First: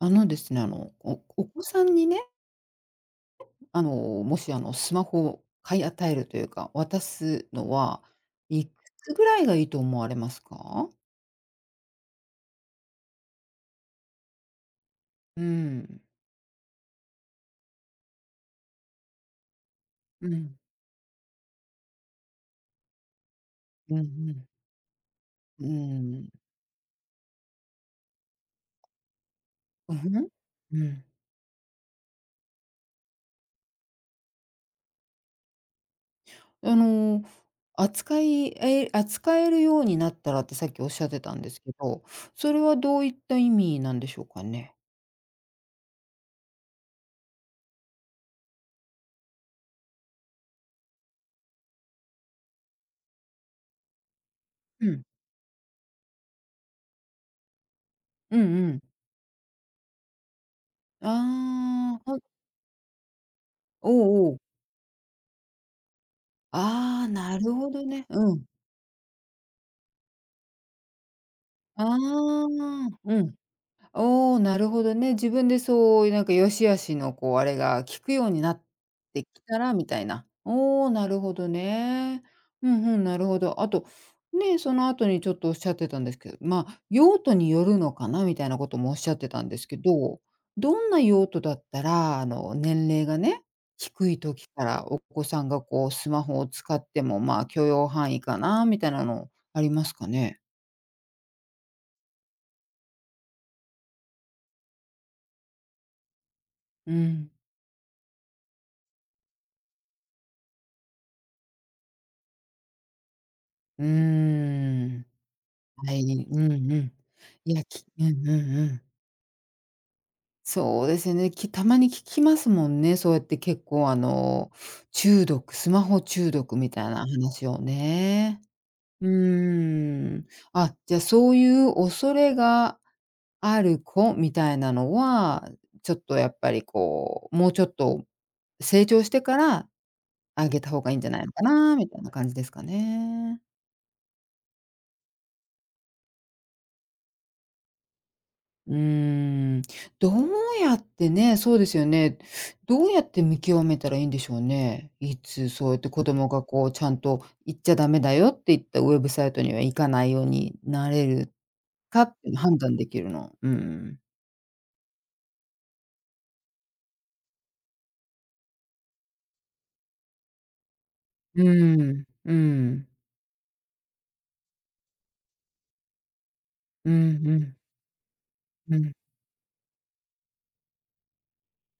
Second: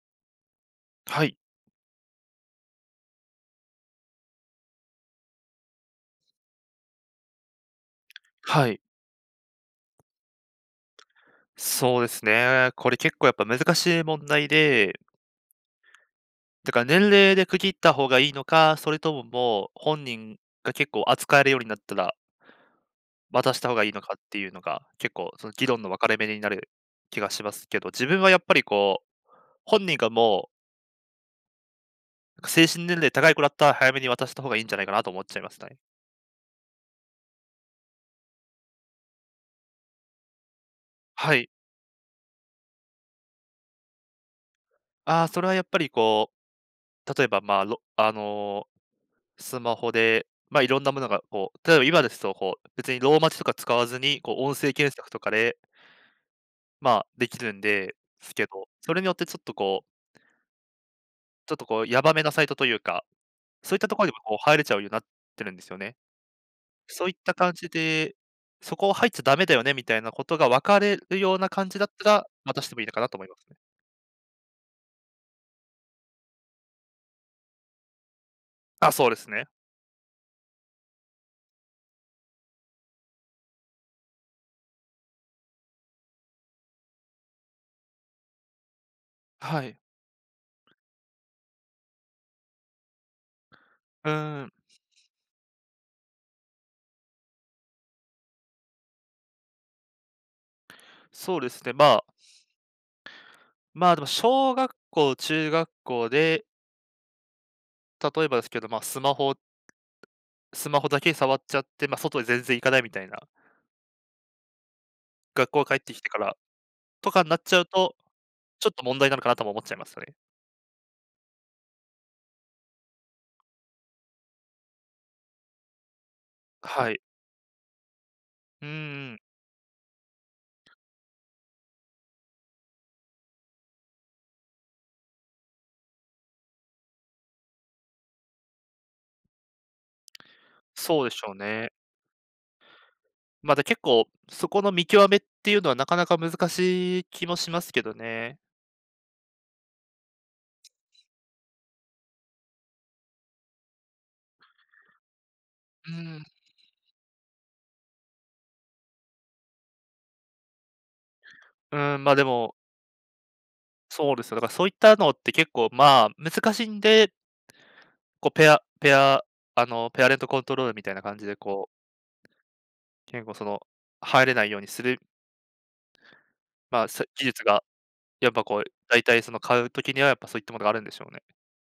あのですね、あの、おはい、お子さんにね、あの、もしあの、スマホを買い与えるというか、渡すのは、いはくい。つぐらいがいいと思われますか？そうですね。これ結構やっぱ難しい問題で、うん。だから年齢で区切った方がいいのか、それとももう本う人ん。が結構扱えるようになったら渡した方がいいうんのうかってん。いうのが、結構その議う論の分かれ目ん。になる気がしますけど、自分はやっぱりこう、本うん。人がうんもうんう精神年齢高い子だったら早めに渡した方がいいんじゃないかなと思っちゃいますね。あの、扱えるようになったらってさっきおっしゃってたはんい。ですけど、それはどういった意味なんでしょうかね？ああ、それはやっぱりこう、例えばまあ、ろあのースマホで、まあ、いろんなものがこう、例えば今ですと、こう、別にローマ字とか使わずに、こう音声う検ん。索とかで、まあ、できるんですうんうけど、ん。それによってちょっとこうあやあ、ばほめなサイトというか、そういったおところにもうおこう。う入れちゃうようになってるんですよね。あそあ、ういったなる感じほどね。で、うん。そこ入っちゃダメだよねみたいなことが分かれるような感じあだったら、渡してもいいあ、のかなうと思いん。ますね。おお、なるほどね。自分でそういうなんか良し悪しのこうあれが効くようになっあ、そうでてきすね。たらみたいな。おお、なるほどね。うんうん、なるほど。あと、ね、その後にちょっとおっしゃってたんですけど、まあ、用途によるのかなみたいなこともおっしゃってたんではすけい。ど、どんな用途だったら、年齢がね、う低いー時ん、からお子さんがこうスマホを使っても、まあ、許容範囲かなみたいなのありますかね？そうですね、まあ、でも小学校、中学校で、うん。例えばですけど、ま、スマホだけ触っちゃって、まあ、外へ全然行かないみたいな、うーん。学校帰ってはきい、てからうんうん。とかになっいちゃや、うきと、うんうんうちょっん。と問題なのかなとも思っちゃいますよね。そうですね、たまに聞きますもんね、そうやって結構中毒スマホ中毒みたはいい。な話をね。うんううん。ーん。あ、じゃ、そういう恐れがある子みたいなのは、ちょっとやっぱりこう、もうちょっと成長してからあげた方がいいんそうじゃでなしいのょうかね。なみたいな感じですかね。ま、結構そこの見極めっていうのはなかなか難しい気もしますけどね。うーん、どうやってね、そうですよね。どうやって見極めたらいいんでしょうね。いつそうやってう子ん。供がこうちゃんと行っちゃダメだよって言ったウェブサイトには行かないようになれるうかん、ま、っでても、判断できるの。うん。そうですよ。だからそういったのって結構、まあ、難しいんで、こうペアペアペアレントコントロールみたいな感じでうこう、ん。うん。結構その、入れないようにする、まあ、うん技う術ん。がやっぱこう、うん。大体その買う時にはやっぱそういったものがあるんでしょうね。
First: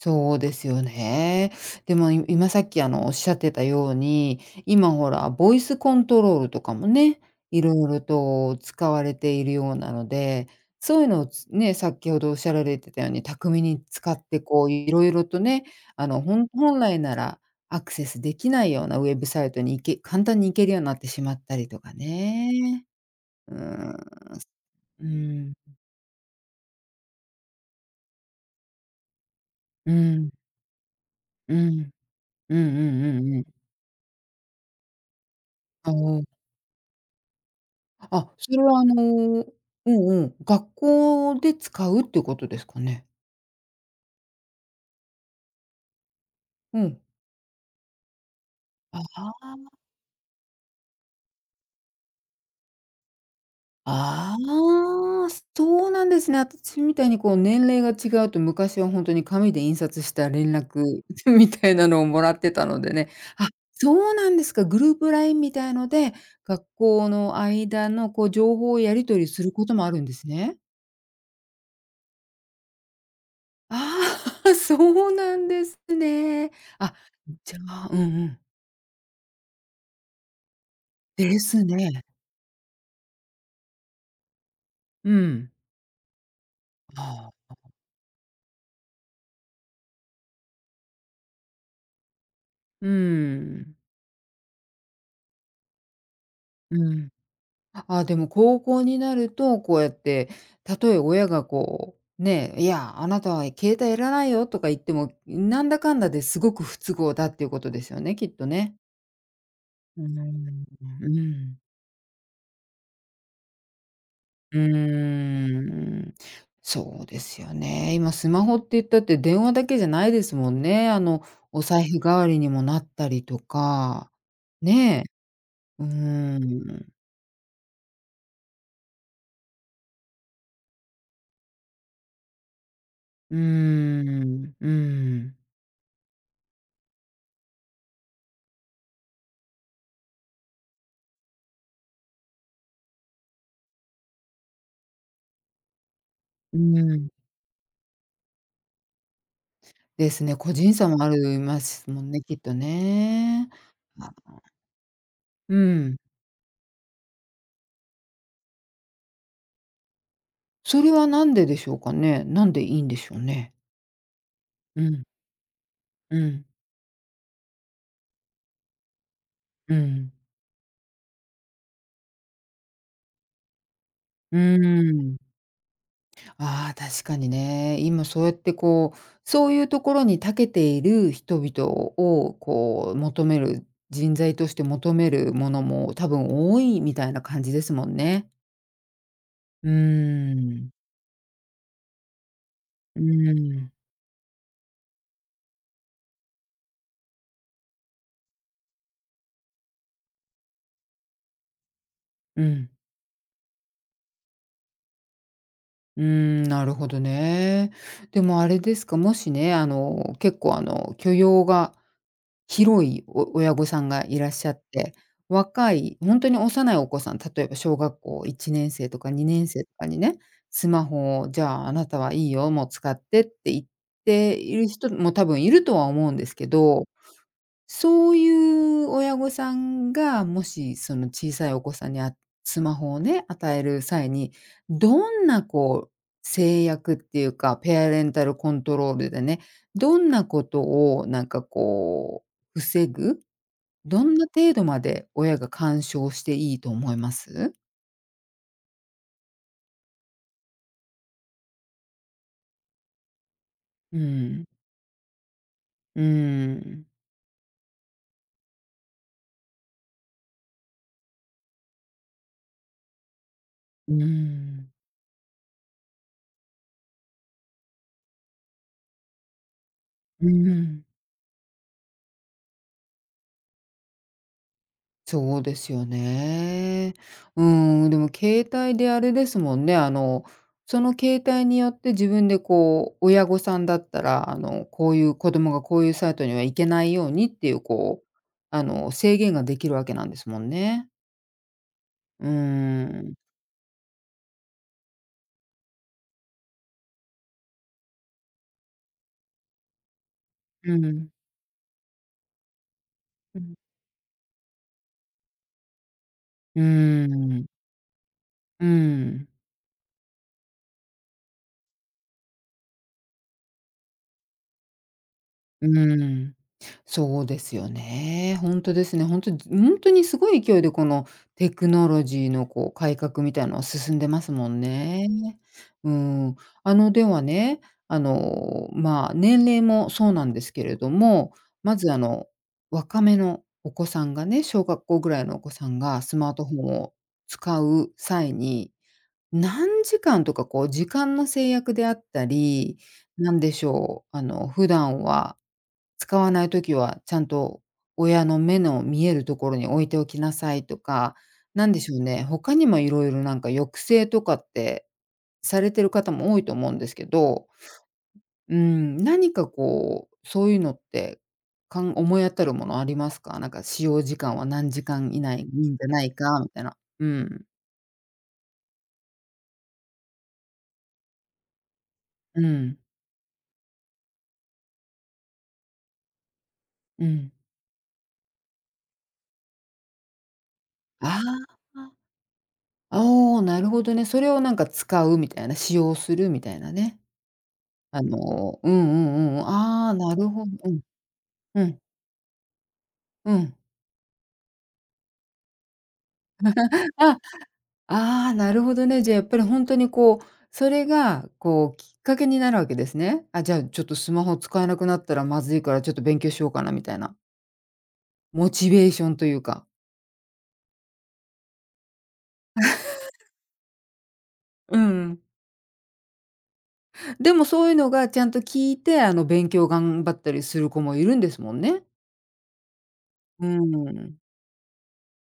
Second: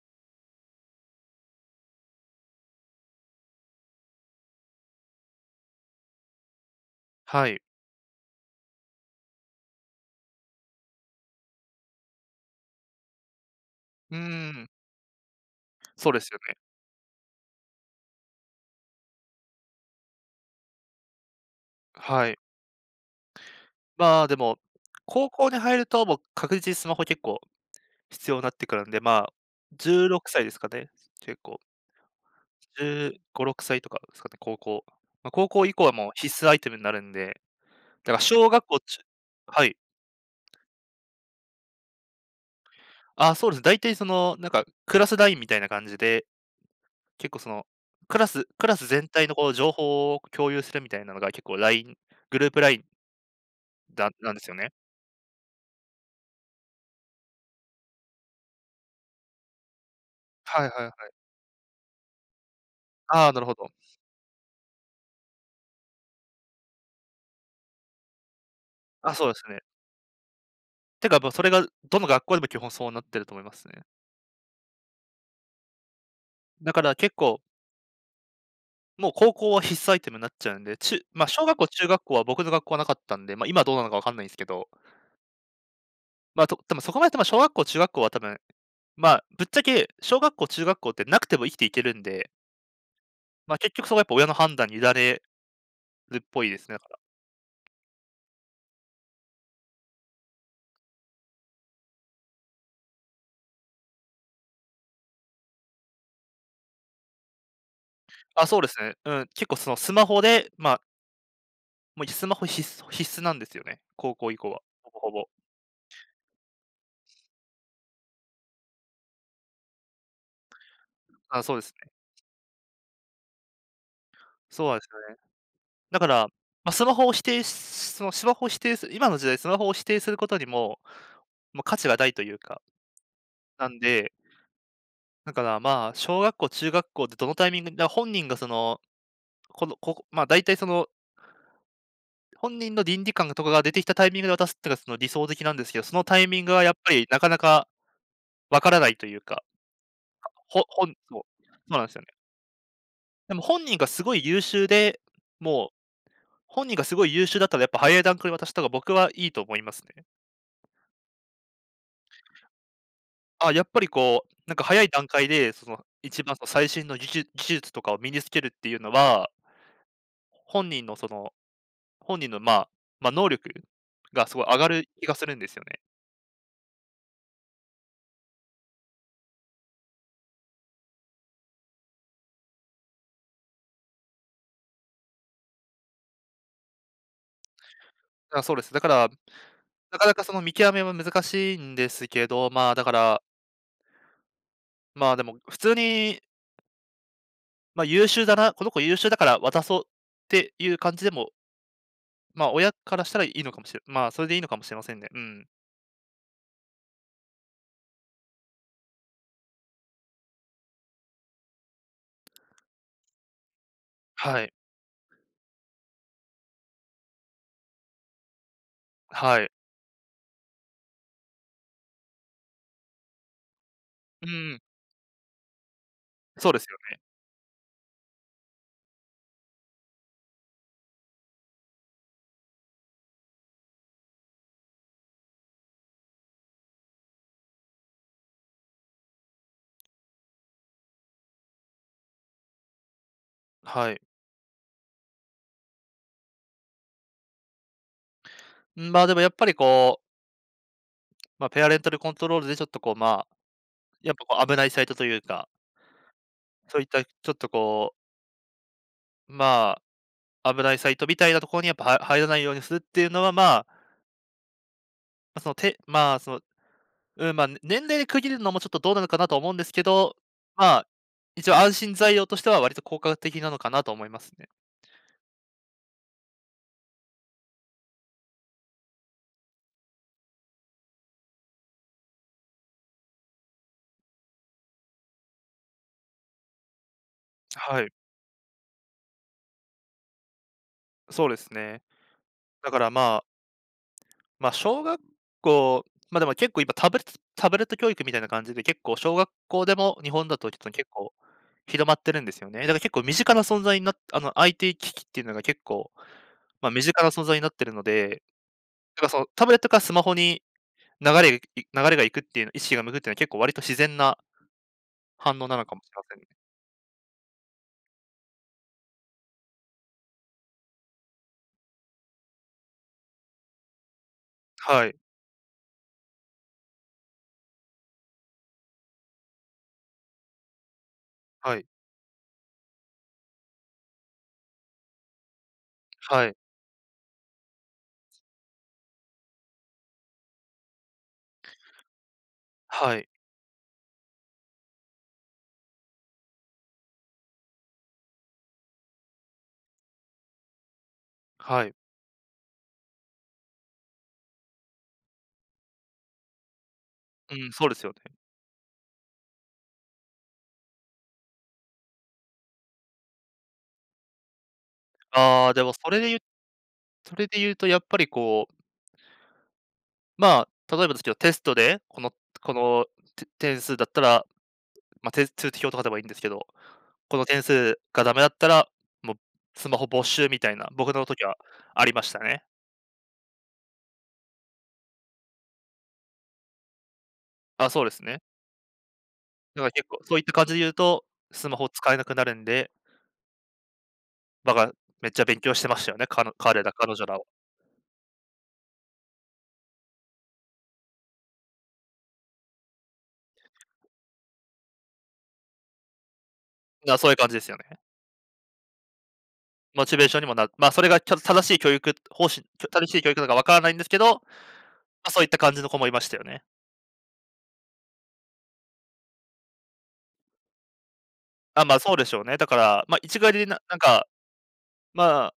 そうですよね。でも、今さっき、おっしゃってたように、今ほら、ボイスコントロールとかもね、はい。いろいろと使われているようなので、そういうのを先ほどおっしゃられてたように、巧みに使うーって、こん、う、いろいろとね、そうですほよんね。本来ならアクセスできないようなウェブサイトに行けるようになってしまったりとかはい。ね。うーん、まあ、でも、う高校ん、に入るともう確実にスマホ結構必要になってくるんで、まあ、う16ん、歳ですかね、結う構。ん、うんうんうんうんう15、ん。6歳とかですかね、高校。まあ、高校以降はそもうう。必須アイテムになるんで、だからあ、小それ学校はあのはい。うんうん、学校で使うっていうことですかね？あ、そうです。大体その、なんかクラスラインみたいな感じで、うん。結構その、クラスあ全体のこう情あ。報を共有するみたいなのが結構ライングループラインだなんあですよね。あ、そうなんですね。私みたいにこう年齢が違うと、昔はほんとに紙で印刷した連はいは絡 いはい。みたいなのをもらってたのでね。ああ、なるあ、ほど。そうなんですか。グループ LINE みたいので、学校の間のこう情報をやりあ、取りそうですするね。こともあるんですね。てか、ま、それがどの学校でも基本そうなってると思いますね。ああ、そうなんですね。だからあ、結構、じゃあうんうん。もう高校は必須アイテムになっちゃうんで、まあ、で小学す校、中学ね。校は僕の学校はなかったんで、まあ、今どうなのかわかんないんですけど、うん。まあ、多分そこまで多分あ小あ。学校、中学校は多分、まあ、ぶっちゃけ小学校、中学校ってなくても生きていけるんで、うまあ、結ん。局そこはやっぱ親の判断に委ねるっぽいですね、だうから。ん。あ、でも高校になると、こうやって、たとえ親がこう、ね、「いや、あなたは携帯いらないよ」とか言っても、なんだかんだですごく不都合だっていうことですよね、きっとあ、そうでね。すね。うん、結構そのスうーマん、ホで、まあ、うん。もうスマホ必須なんですよね、高校以降うは、ほぼほぼ。ーん。そうですよね。今スマホって言ったって電話だけじゃないですもんね。あ、そうでおす。財布代わりにもなったりとか、そうなんですよねえ。ね。うだから、ーまあ、スん。マホを否定すそのスマホを否定する今の時代、スマホを否定することにも、まあ、価値がないというか、うーなんで、ん、うだん、からまあ、小学校、中学校でどのタイミングだから本人がその、このここまあ、大体その、本人の倫理観とかが出てきたタイミングで渡すっていうのがその理想的なんですけど、そのタイミングうはやっぱりん、なかなかわからないというか、ですね、個人差そう、もあそりまうなんすですよもね。んね、きっとでもね。本人がすあ、ごい優秀で、うもう、ん。本人がすごい優秀だったらやっぱ早い段階で渡した方が僕はいいと思いますね。それはなんででしょうかね？なんでいいんでしょうあ、ね？やっぱりこう、なんか早ういん、段階で、そのう一番そん、の最新の技術とかを身につけるっていうのは、うん、本人のその、本人のまあ、能力がすうごい上がるー気がするん。んですよね。ああ、確かにね。今そうやってこう、そういうところに長けている人々をこう求める、人材として求めるものも多分多いみたいな感じですもんね。あ、そうです。だから、うーなかなかその見ん、極めは難しいんですけど、まあ、だかうら、ーん、まあ、でも普通に、ま、優秀だな、この子優秀だから渡そうっていう感じでも、うま、ん。親からしたらいいのかもしれまあ、それでいいのかもしれませんね。うん。うーん、なるほどね。でもあれですか、もしね、あの、結構あの、許容が広い親御さんがいらっはしい。ゃって、若い、ほんとに幼いお子さん、例えば小学校1年生とかは2い。年生とかにね、スマホをじゃあ、あなたはいいよ、もう使ってって言っうていん、る人も多分いるとは思うんですけそうですよど、ね。そういう親御さんが、もしその小さいお子さんにスマホをね、与える際に、どんなこう、制約っていうか、ペアレンタルコントロールでね、どんなことをなんかこう、防ぐ？はい。どんな程度まで親が干渉していいと思います？まあ、でもやっぱりこうまあ、ペアレンタルコントロールでちょっとこう、まあ、うやっぱこん。う危ないサイトというか、うーそういん。ったちょっとこう、まあ、危ないサイトみたいなところにやっぱは入らないようにするっていうのは、まあ、うーん。ま、その手まあ、その、うん、まあ、年齢で区切るのもちょっとどうなのかなと思うんですけど、うーまん。あ、一応安心材料としては割と効果的なのかなと思いますね。そうですよね。うーん、でも携帯であれですもんね、その携帯によって自分でこう、親御さんだったら、あの、こういう子供がこういうサイトには行けないようにっていうはい、こう、制限ができるわけなんですもんね。そうですね。うーだからまあ、ん。まあ、小学校ま、でも結構今タブレット教育みたいな感じで結構小学校でも日本だとう結ん。構広まってるんですよね。だから結構身近うなん。存在になあの、IT 機器っていうのが結構、うーま、身近な存在にん。なってるので、うーだからそのん。タブレットからスマホに流れが行くっていうの意識が向くっていうのは結構割と自然な反応なのうかもしれーませんね。ん、そうですよね。本当ですね。本当本当にすごい勢いでこのテクノロジーのこう改革みたいのは進んでますもんはい、ね。うん。あの、ではね、まあ、年齢もそうなんですけれども、はい、まずあの、若めのお子さんがね、小学校ぐらいのお子さんがスはマーい、トフォンを使う際に、何時間とかこう時間の制約であったり、はい、なんでしょう、普段は使わないときはちゃんと親の目の見えるところに置いておきなさいとか、はなんい。でしょうね、他にもいろいろなんか抑制とかってされてる方も多いと思うんですけうど、ん、そうですよね。うん、何かこう、そういうのって、思い当たるものありますか？なんか使用時間は何時間以内ああ、でにいいもんじゃそれなでいゆかみたいな。うそれでん、言うとやっぱりこう、まあ、例えばですけど、テストでこのうこん、の、点数だったら、ま、通知表とかでもいいんですけど、うこのん。点数がダメだったら、もうスマホ没収みたいな、僕のあ時はああ、りましたね。あ、お、なるほどね。それをなんか使うみたいな、使用するみたいなね。あ、そうであすね。のうんうんうんだから結ああ、構なそういっるたほ感ど。じで言ううん、と、スマうホん、使えなくなるんで、うん。バがめっちゃ勉強してましたよね、彼ら彼女らあ、は。ああ、なるほどね。じゃあ、やっぱりほんとにこう、それがこうきっかけになるわけですね。あ、じゃあ、ちょっとスマホ使えなくなったらまずいから、ちょっと勉強しようかなみたな、いそういな。う感じですよね。モチベーションというか。モチベーションにもなまあ、それが正しい教育なのかわからないんですけど、ま、うん。そういった感じの子もいましたよね。でもそういうのがちゃんと効いて、勉強頑張ったりする子もいるんですもんあ、まあ、ね。そうでしょうね。だから、ま、一概うにーななんか、ん。まあ、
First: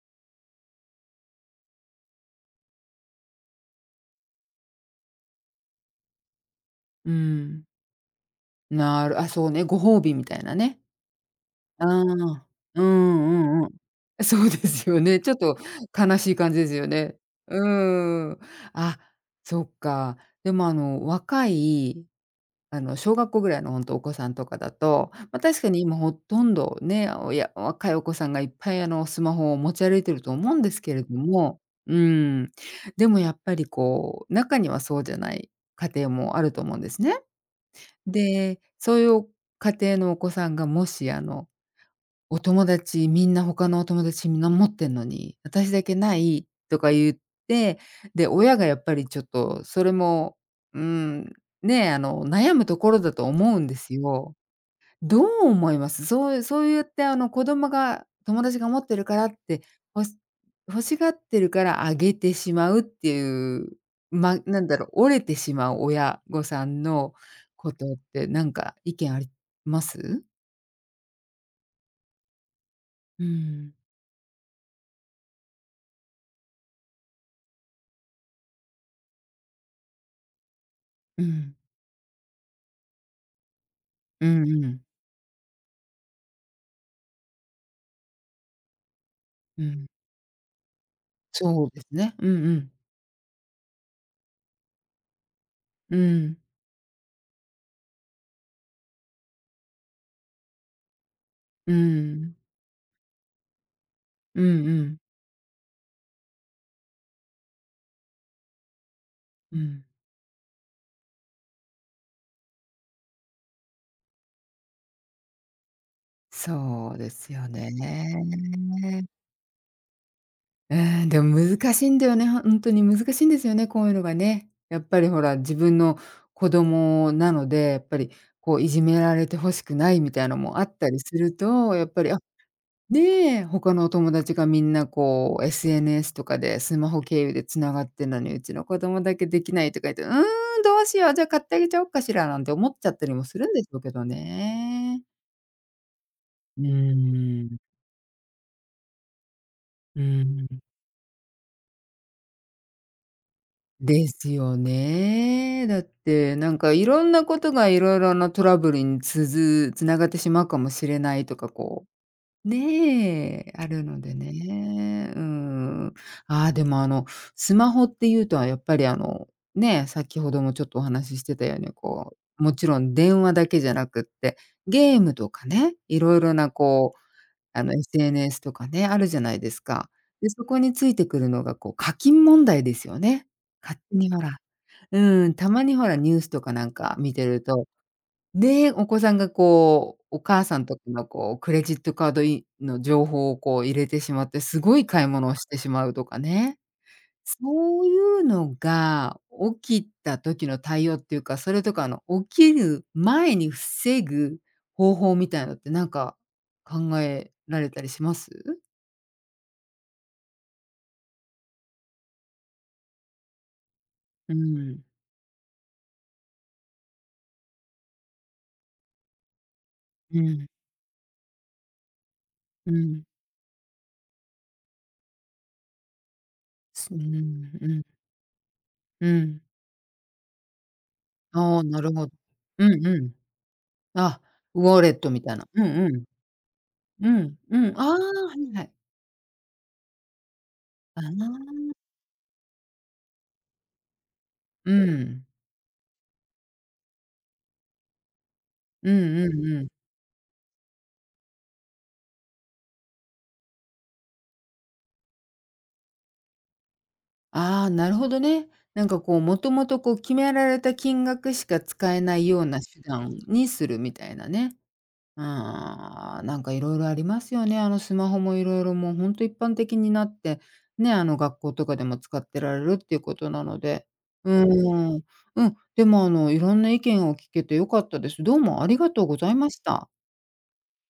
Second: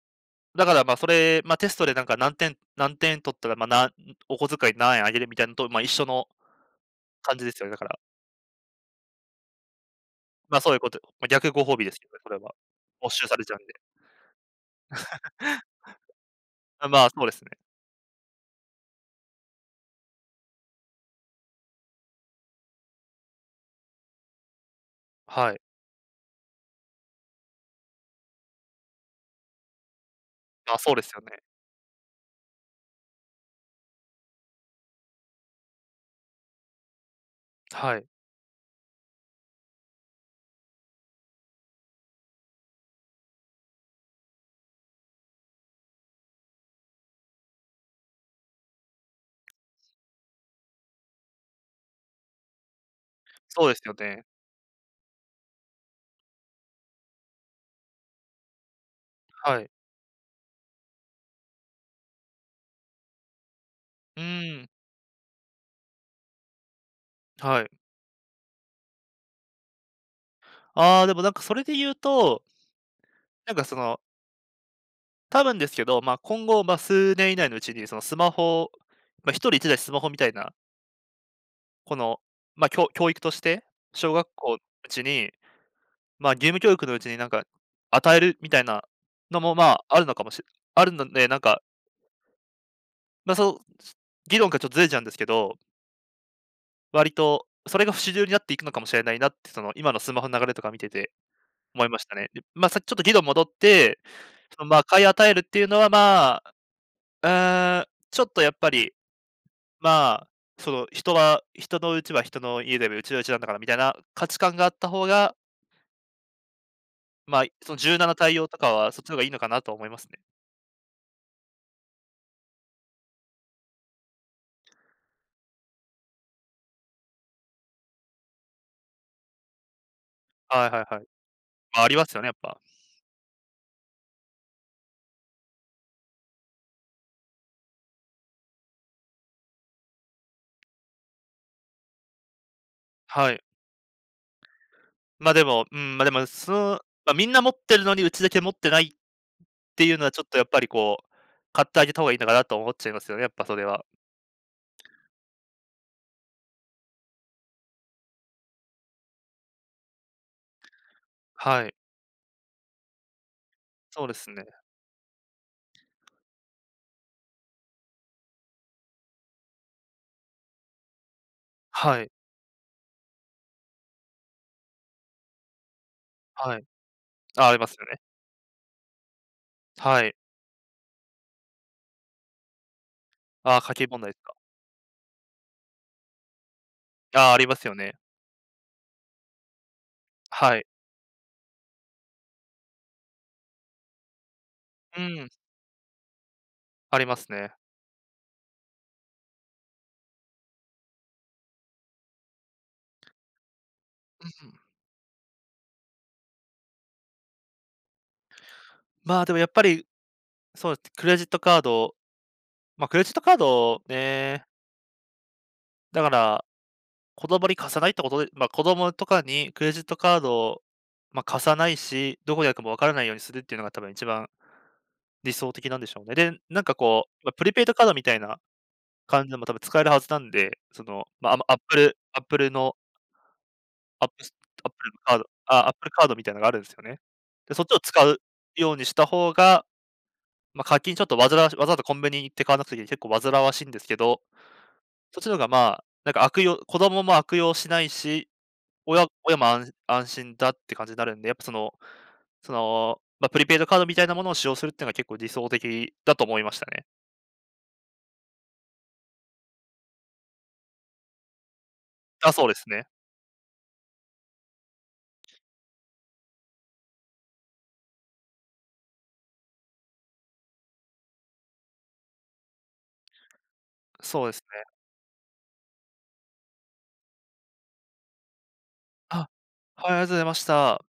だから、ま、それ、ま、テストでなんか何点取ったら、ま、お小遣い何円あげるみたいのと、ま、一緒のう感じですん。よね、だから。なるあ、そうね、ご褒美みたいなま、あそういうね。ことま、逆ご褒美あですよね、それあ、は。うんう没収されちゃんううんん。で。そうですよね。ちょっと悲しい感じですあ、よまあ、ね。そうですね。うーん。あ、そっか。でも若い、あの、小学校ぐらいのほんとお子さんとかだと、ま、はい。確かに今ほとんどね、若いお子さんがいっぱいあの、スマホを持ち歩いてると思うんでまあ、すそけうでれすどよね。も、うーん。でもやっぱりこう、中にはそうじゃない家庭もあると思うんですね。はい。で、そういう家庭のお子さんがもしあのお友達みんな他のお友達みんな持ってんのに、私だけないとか言って、で、親がやっぱりちょっとそれも、うん、ね、あの、悩むところだと思うそんうでですよすね。よ。どう思います？そうそう言ってあの、子供が友達が持ってるからっはて、い。ほし欲しがってるからあげてしまうっていう、うま、ーなんん、だろう、折れてしまう親御さんのはい。ことってなんか意見あります？ああ、でもなんかそれで言うと、うなんかん、その、多分ですけど、ま、今後、ま、数年以内のうちにそのスマホ、ま、1人一台スマホみたいな、うん、この、ま、教育として、小う学ん校のううん。ちに、ま、義務教育のうちになんか与えるみたいなのも、うまあ、ん、あるのかもしあるので、なんかそうですね。うんうん。まあ、そう、議論がちょっとずれちゃうんですけど、うん。割とそれが主流になっていくのかもしれないなって、その、今のスマホの流れとか見ててう思いましたね。ん。で、まあ、さっきちょっと議論戻って、うそんの、うまあ、ん。買い与えるっていうのは、まあ、うーん、ちょっとやっぱり、うん。まあ、その、人は人のうちは人の家で、うちはうちなんだからみたいな価値観があった方が、そうですまあ、よね。その柔軟な対応とかはそっちの方がいいのかなと思いますね。うーん、でも難しいんだよね、ほんとに難しいんですよね、こういうのがね。やっぱりほら、自分の子供なので、やっぱりこういじめられて欲しくないみたいのもあはいっはたいりはい。すると、まあ、やっありぱまり、すあ、よね、やっぱ。で、他のお友達がみんなこう SNS とかでスマホ経由でつながってんのに、うちの子供だけできないとか言って、うーん、どうしよう、じゃあ買ってあげちゃおっかしらなんて思っちゃったりもはすい。るんでしょうけどね。ま、でも、うん、ま、でも、その、うまあ、みんなー持っん、てるのにうちだけ持ってないっっていううのはちーょっとやっぱん。りこう、買ってあげた方がいいのかなと思っちゃいますよね、やっぱそれは。ですよね。だってなんかいろんなことがいろいろなトラブルにつながってしまうかもしれないとかはい。こうねえ、あるのそうでですね。ね。うん。ああ、でもスマホっていうとはやっぱりあの、ね、先ほどもちょっとお話ししてたように、はい、こう、もちろん電話だけじゃなくって、ゲームとかね、いろいろなはい。こう、ああ、りますよね。SNS とかね、あるじゃないですか。はい。で、そこについてくるのがこう、課金問題ですよね。ああ、家勝計手問に題ですほか。ら、うん、たまにほらニュースとかなんか見てああ、あるりまとすよね。でお子さんがこう、お母はさんい。とかのこう、クレジットカードの情報をこう入れてしまって、すごいう買い物ん、をしてしまうとかね。ありますね。そういうのが起きた時の対応っていうか、それとか起きる前に防うぐんうん。方法みたいのってなんか考えられたりします？まあ、でもやっぱり、そうです、クレジットカード、ま、クレジットカードうね、ん、だから、子供に貸さないってことでま、子供とかにクレジットカうードん、を、まあ、貸さないし、どこにあるかもうわからなん。いようにするっていうのが多分一番理想的なんでしょうね。で、なんかすうこう、ま、プんリペイうドカードんみたいなう感じでん。も多分使えるはずなんで、その、ま、あの、アあッあ、プなるルほど。アップルうのんうん。アッあ、プスアッウォプレルのットカーみドたいな。うんあ、アップうルん。カードみたいなのがあるんすよね。うん、で、うそっちん、をあ使うあ、はいはよい。うにした方が、ま、課金あちょっと煩わしわあ、ざわざコンビニ行って買わなくていい、結構煩わしいんですけど、うそっん。ちの方が、まあ、なんか子供も悪用しないし、う親んう親もんうん。安心だって感じになるんで、やっぱその、ま、プリペイドカードみたいなものを使用するっていうのが結構理想的だと思いましたね。ああ、なるほどね。なんかこう、もともとこう決められた金額しか使えないあ、よそううでなす手ね。段にするみたいなね。ああ、なんかいろいろありますよね。あのスマホもいろいろもうほんと一般的になって、ね、あの学校とかでも使ってられるっていうことなので。そううですね。ーん。うん、でもいろんな意見を聞けて良かったです。どうもありがとうごあ、ざいました。はい、ありがとうございました。